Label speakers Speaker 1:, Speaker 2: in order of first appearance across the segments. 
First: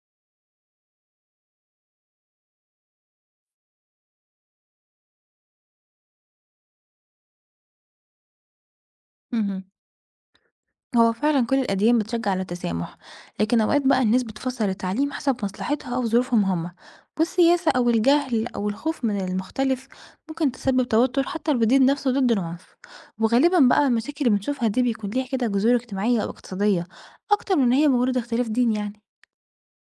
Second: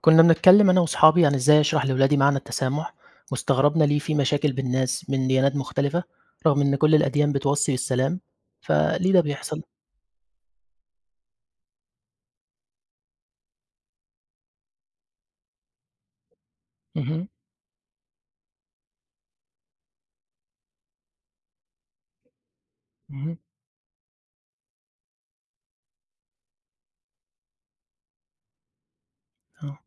Speaker 1: كنا بنتكلم أنا وصحابي عن إزاي أشرح لولادي معنى التسامح. واستغربنا ليه في مشاكل بين ناس من ديانات مختلفة رغم إن كل الأديان بتوصي بالسلام، فليه ده بيحصل؟
Speaker 2: مهم. هو فعلا كل الأديان بتشجع على التسامح، لكن أوقات بقى الناس بتفسر التعليم حسب مصلحتها أو ظروفهم هما.
Speaker 1: مهم.
Speaker 2: والسياسة أو الجهل أو الخوف من المختلف ممكن تسبب توتر حتى لو الدين نفسه ضد العنف.
Speaker 1: مهم.
Speaker 2: وغالبا بقى المشاكل اللي بنشوفها دي بيكون ليها كده جذور اجتماعية أو اقتصادية أكتر من إن هي مجرد اختلاف دين يعني.
Speaker 1: آه.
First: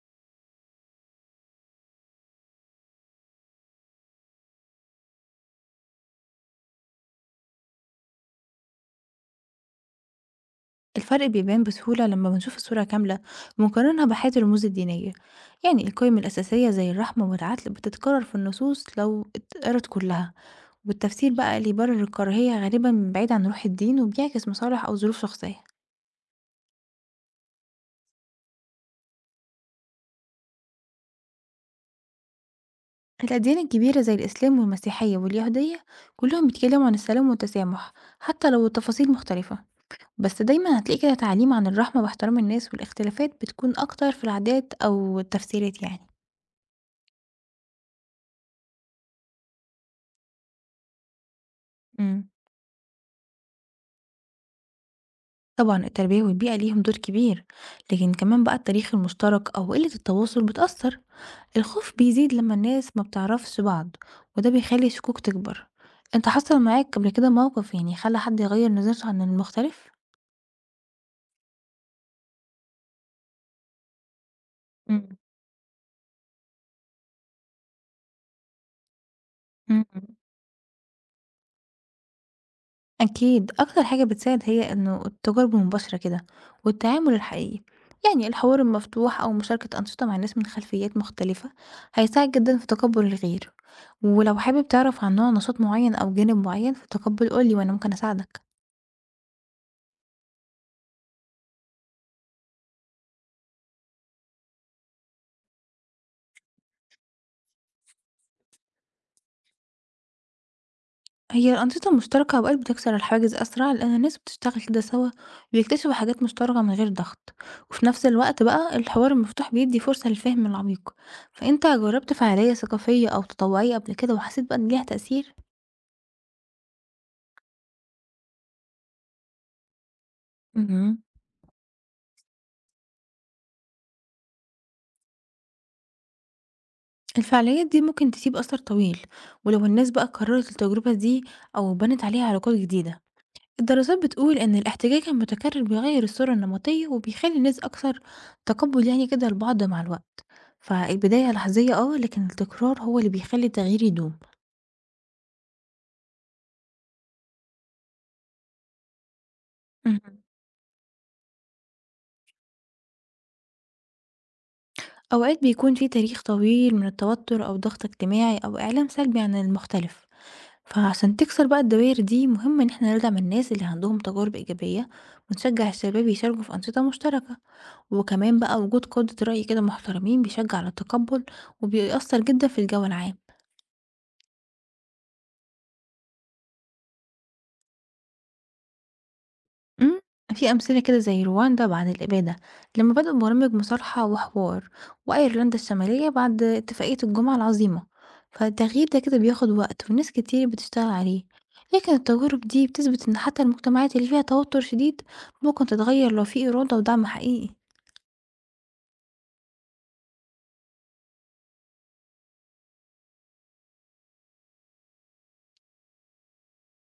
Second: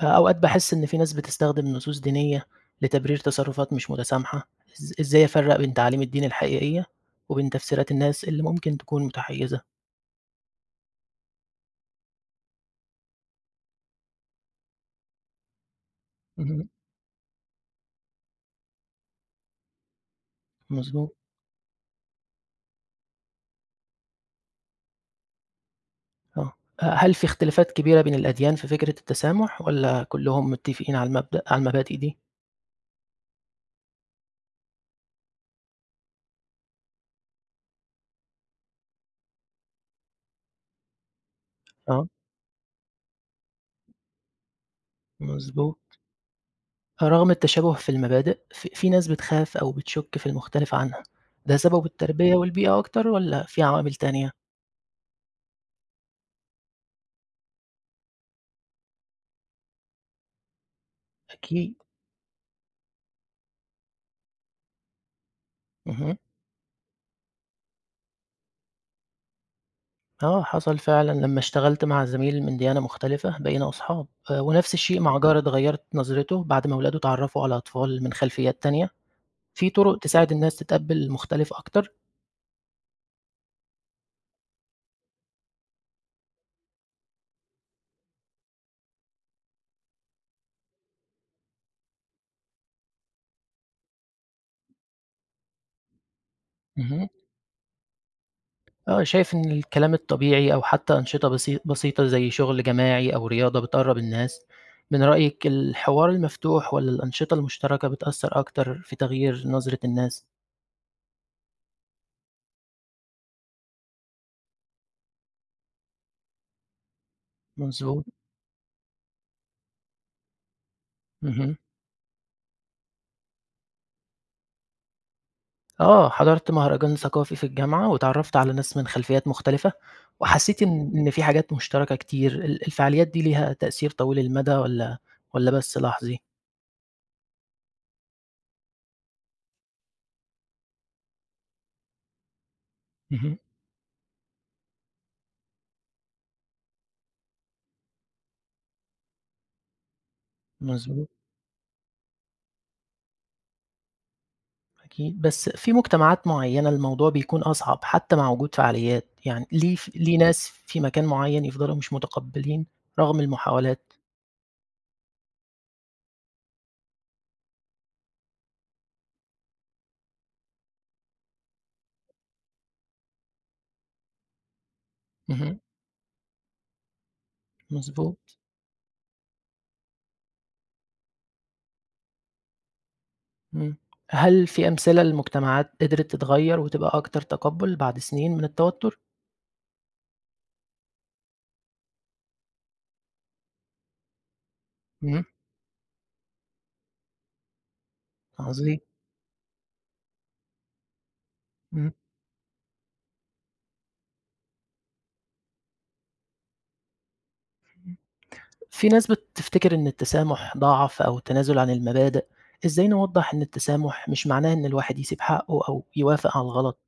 Speaker 1: أوقات بحس إن في ناس بتستخدم نصوص دينية لتبرير تصرفات مش متسامحة. إزاي أفرق بين تعاليم الدين الحقيقية وبين تفسيرات الناس اللي ممكن تكون متحيزة؟
Speaker 2: الفرق بيبان بسهولة لما بنشوف الصورة كاملة ونقارنها بحياة الرموز الدينية، يعني القيم
Speaker 1: مهم.
Speaker 2: الأساسية زي الرحمة والعدل بتتكرر في النصوص لو اتقرت كلها.
Speaker 1: مظبوط.
Speaker 2: والتفسير بقى اللي يبرر الكراهية غالبا بعيد عن روح الدين وبيعكس مصالح أو ظروف شخصية.
Speaker 1: آه. آه، هل في اختلافات كبيرة بين الأديان في فكرة التسامح ولا كلهم متفقين على المبادئ دي؟
Speaker 2: الأديان الكبيرة زي الإسلام والمسيحية واليهودية كلهم بيتكلموا عن السلام والتسامح حتى لو التفاصيل مختلفة. بس دايما هتلاقي كده تعليم عن الرحمة
Speaker 1: آه.
Speaker 2: واحترام الناس، والاختلافات بتكون أكتر في العادات أو التفسيرات
Speaker 1: مظبوط.
Speaker 2: يعني.
Speaker 1: رغم التشابه في المبادئ، في ناس بتخاف أو بتشُك في المختلف عنها، ده سببه
Speaker 2: مم.
Speaker 1: التربية والبيئة أكتر والّا في عوامل تانية؟
Speaker 2: طبعًا التربية والبيئة ليهم دور كبير، لكن كمان بقى التاريخ المشترك أو قلة التواصل بتأثر،
Speaker 1: أكيد.
Speaker 2: الخوف بيزيد لما الناس ما بتعرفش بعض وده بيخلي الشكوك تكبر،
Speaker 1: اهم.
Speaker 2: أنت حصل معاك قبل كده موقف يعني خلى حد يغير نظرته عن المختلف؟
Speaker 1: آه، حصل فعلًا لمّا اشتغلت مع زميل من ديانة مختلفة بقينا أصحاب، ونفس الشيء مع
Speaker 2: إمم.
Speaker 1: جار اتغيّرت نظرته بعد ما ولاده اتعرّفوا على أطفال من خلفيات تانية. في
Speaker 2: إمم.
Speaker 1: طُرق تساعد الناس تتقبّل المختلف أكتر؟
Speaker 2: أكيد أكتر حاجة بتساعد هي إنه التجارب المباشرة كده والتعامل الحقيقي، يعني الحوار المفتوح أو مشاركة أنشطة مع ناس من خلفيات مختلفة هيساعد جدا في تقبل الغير. ولو حابب تعرف عن نوع نشاط معين أو جانب معين في
Speaker 1: اهم.
Speaker 2: التقبل قولي وأنا ممكن أساعدك.
Speaker 1: آه، شايف إن الكلام الطبيعي أو حتى أنشطة بسيطة زي شغل جماعي أو رياضة بتقرب الناس. من رأيك الحوار المفتوح والّا الأنشطة المشتركة بتأثر أكتر في تغيير نظرة الناس؟
Speaker 2: هي الأنشطة المشتركة أوقات بتكسر الحواجز أسرع لأن الناس بتشتغل كده سوا ويكتشفوا حاجات مشتركة من غير ضغط. وفي
Speaker 1: مضبوط.
Speaker 2: نفس الوقت بقى الحوار المفتوح بيدي فرصة للفهم العميق.
Speaker 1: اهم.
Speaker 2: فأنت جربت فعالية ثقافية أو تطوعية قبل كده وحسيت بقى إن ليها تأثير؟
Speaker 1: آه، حضرت مهرجان ثقافي في الجامعة واتعرفت على ناس من خلفيات مختلفة، وحسيت إن
Speaker 2: اهم.
Speaker 1: إن في حاجات مشتركة كتير. الفعاليات دي ليها تأثير طويل المدى والّا بس لحظي؟
Speaker 2: الفعاليات دي ممكن تسيب أثر طويل ولو الناس بقى كررت التجربة دي أو بنت عليها علاقات جديدة.
Speaker 1: اهم.
Speaker 2: الدراسات بتقول إن الاحتكاك المتكرر بيغير الصورة النمطية وبيخلي الناس أكثر تقبل يعني كده لبعض مع الوقت.
Speaker 1: مضبوط.
Speaker 2: فالبداية لحظية اه، لكن التكرار هو اللي بيخلي التغيير يدوم.
Speaker 1: أكيد، بس في مجتمعات معيّنة الموضوع بيكون أصعب حتى مع وجود فعاليات، يعني ليه
Speaker 2: مهم.
Speaker 1: ناس في مكان معيّن يفضلوا مش متقبّلين رغم المحاولات.
Speaker 2: أوقات بيكون في تاريخ طويل من التوتر أو ضغط اجتماعي أو إعلام سلبي عن المختلف، فعشان تكسر بقى الدوائر دي مهم إن احنا ندعم الناس اللي عندهم تجارب إيجابية
Speaker 1: اهم.
Speaker 2: ونشجع الشباب يشاركوا في أنشطة مشتركة.
Speaker 1: مضبوط.
Speaker 2: وكمان بقى وجود قادة رأي كده محترمين بيشجع على التقبل وبيأثر جدا في الجو العام.
Speaker 1: إمم. هل في أمثلة لمجتمعات قدرت تتغيّر وتبقى أكتر تقبُّل بعد سنين من التوتر؟
Speaker 2: إمم، في أمثلة كده زي رواندا بعد الإبادة لمّا بدأوا برامج مصالحة وحوار،
Speaker 1: اهم.
Speaker 2: وأيرلندا الشمالية بعد اتفاقية الجمعة العظيمة،
Speaker 1: عظيم.
Speaker 2: فالتغيير ده كده بياخد وقت وناس كتير بتشتغل عليه،
Speaker 1: إمم.
Speaker 2: لكن التجارب دي بتثبت إن حتى المجتمعات اللي فيها توتر شديد ممكن تتغير لو في إرادة ودعم حقيقي.
Speaker 1: في ناس بتفتكر إن التسامح ضعف أو التنازل عن المبادئ، إزاي نوضّح إن التسامح مش معناه إن الواحد يسيب حقّه أو يوافق على الغلط؟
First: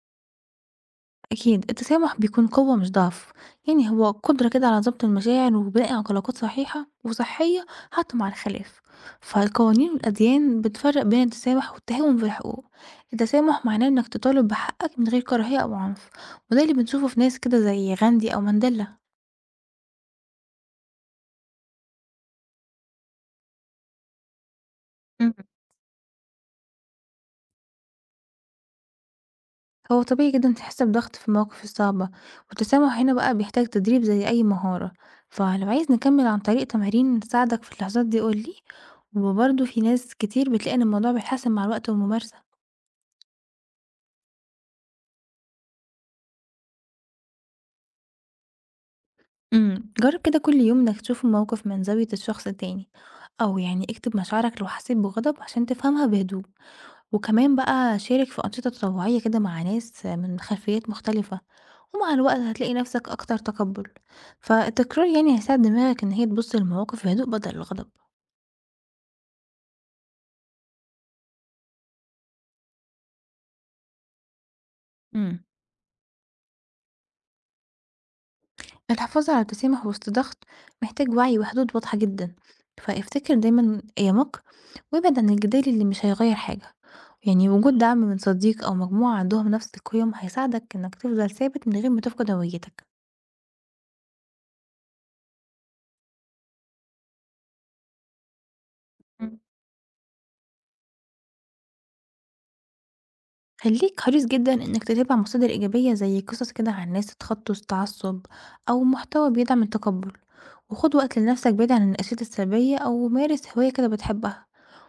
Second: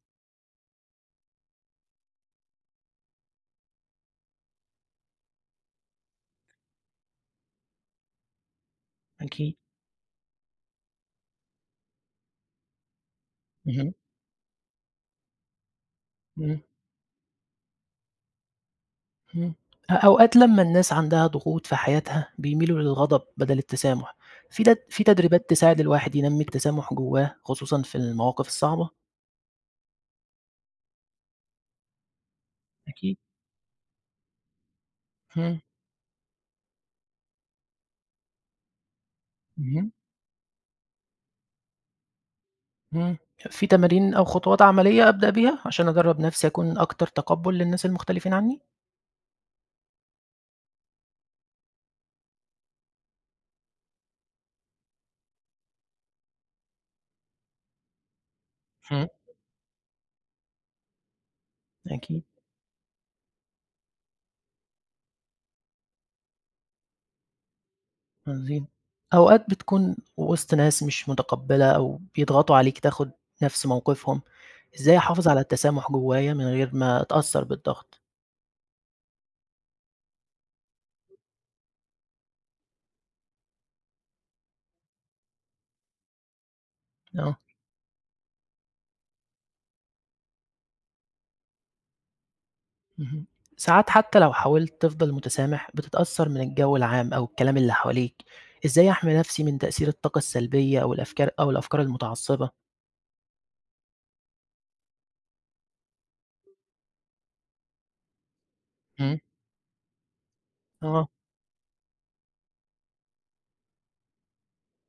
Speaker 2: أكيد التسامح بيكون قوة مش ضعف، يعني هو قدرة كده على ضبط المشاعر وبناء علاقات صحيحة وصحية حتى مع الخلاف.
Speaker 1: أكيد.
Speaker 2: فالقوانين والأديان بتفرق بين التسامح والتهاون في الحقوق. التسامح معناه
Speaker 1: اهم.
Speaker 2: إنك تطالب بحقك من غير كراهية أو عنف،
Speaker 1: إمم.
Speaker 2: وده اللي بنشوفه في ناس كده زي غاندي أو مانديلا.
Speaker 1: إمم. أوقات لمّا الناس عندها ضغوط في حياتها بيميلوا للغضب بدل التسامح، في تدريبات تساعد الواحد ينمّي التسامح جواه خصوصًا في المواقف الصعبة؟
Speaker 2: هو طبيعي جدًا تحس بضغط في المواقف الصعبة، والتسامح هنا
Speaker 1: أكيد.
Speaker 2: بقى بيحتاج تدريب زي أي مهارة،
Speaker 1: إمم.
Speaker 2: فلو عايز نكمل عن طريق تمارين تساعدك في اللحظات دي قُل لي، وبرضه في
Speaker 1: اهم.
Speaker 2: ناس كتير بتلاقي إن الموضوع بيتحسن مع الوقت والممارسة.
Speaker 1: إمم. في تمارين أو خطوات عملية أبدأ بيها عشان أدرّب نفسي أكون أكتر تقبُّل للناس المختلفين عنّي؟
Speaker 2: إمم، جرّب كده كل يوم إنك تشوف الموقف من زاوية الشخص التاني، أو يعني اكتب مشاعرك لو حسيت بغضب عشان تفهمها بهدوء. وكمان بقى شارك في أنشطة
Speaker 1: إمم.
Speaker 2: تطوعية كده مع ناس من خلفيات مختلفة، ومع
Speaker 1: أكيد.
Speaker 2: الوقت هتلاقي نفسك أكتر تقبل. فالتكرار يعني هيساعد دماغك إن هي تبص للمواقف بهدوء بدل الغضب.
Speaker 1: عظيم. أوقات بتكون وسط ناس مش متقبّلة أو بيضغطوا عليك تاخُد نفس موقفهم، إزاي أحافظ على
Speaker 2: امم
Speaker 1: التسامح جوايا من غير ما أتأثّر بالضغط؟
Speaker 2: الحفاظ على التسامح وسط ضغط محتاج وعي وحدود واضحة جدا، فافتكر دايما أيامك وابعد عن الجدال اللي مش هيغير حاجة.
Speaker 1: آه.
Speaker 2: يعني وجود دعم من صديق أو مجموعة عندهم نفس القيم هيساعدك إنك تفضل ثابت من غير ما تفقد هويتك.
Speaker 1: اهم. ساعات حتى لو حاولت تفضل متسامح، بتتأثّر من الجو العام أو الكلام اللي حواليك، إزاي أحمي نفسي من تأثير الطاقة السلبية أو الأفكار المتعصبة؟
Speaker 2: خلّيك حريص جدًا إنك تتابع مصادر إيجابية زي قصص كده عن ناس اتخطوا التعصب أو
Speaker 1: إمم.
Speaker 2: محتوى بيدعم التقبُّل، وخُد
Speaker 1: آه.
Speaker 2: وقت لنَفْسك بعيد عن الأنشطة السلبية أو مارس هواية كده بتحبها،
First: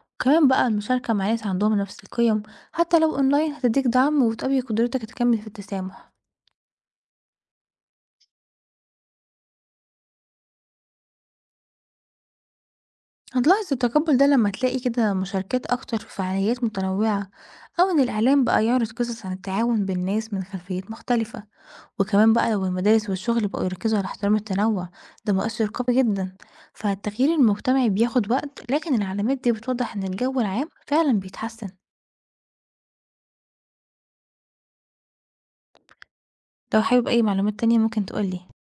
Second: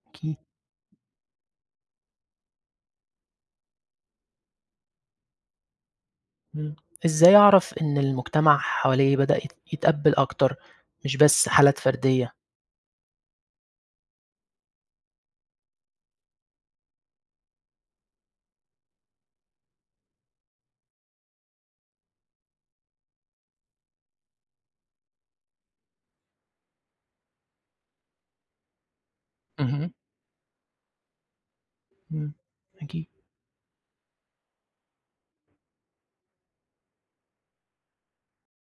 Speaker 1: أكيد.
Speaker 2: كمان بقى المشاركة مع ناس عندهم نَفْس القيم حتى لو أونلاين هتدّيك دعم وتقوي قدرتك تكمّل في التسامح.
Speaker 1: إمم. إزاي أعرف إن المجتمع حواليّا بدأ يتقبّل أكتر، مش بس حالات فردية؟
Speaker 2: هتلاحظ التقبُّل ده لمّا تلاقي كده مشاركات أكتر في فعاليات متنوّعة أو إن الإعلام بقى يعرض قصص عن التعاون بين ناس من خلفيّات مختلفة. وكمان بقى لو المدارس والشغل بقوا يركزوا على احترام التنوع ده مؤثر قوي جدا. فالتغيير المجتمعي بياخد وقت لكن العلامات دي
Speaker 1: اهم.
Speaker 2: بتوضح ان الجو العام فعلا بيتحسن.
Speaker 1: إمم. أكيد.
Speaker 2: لو حابب اي معلومات تانية ممكن تقولي.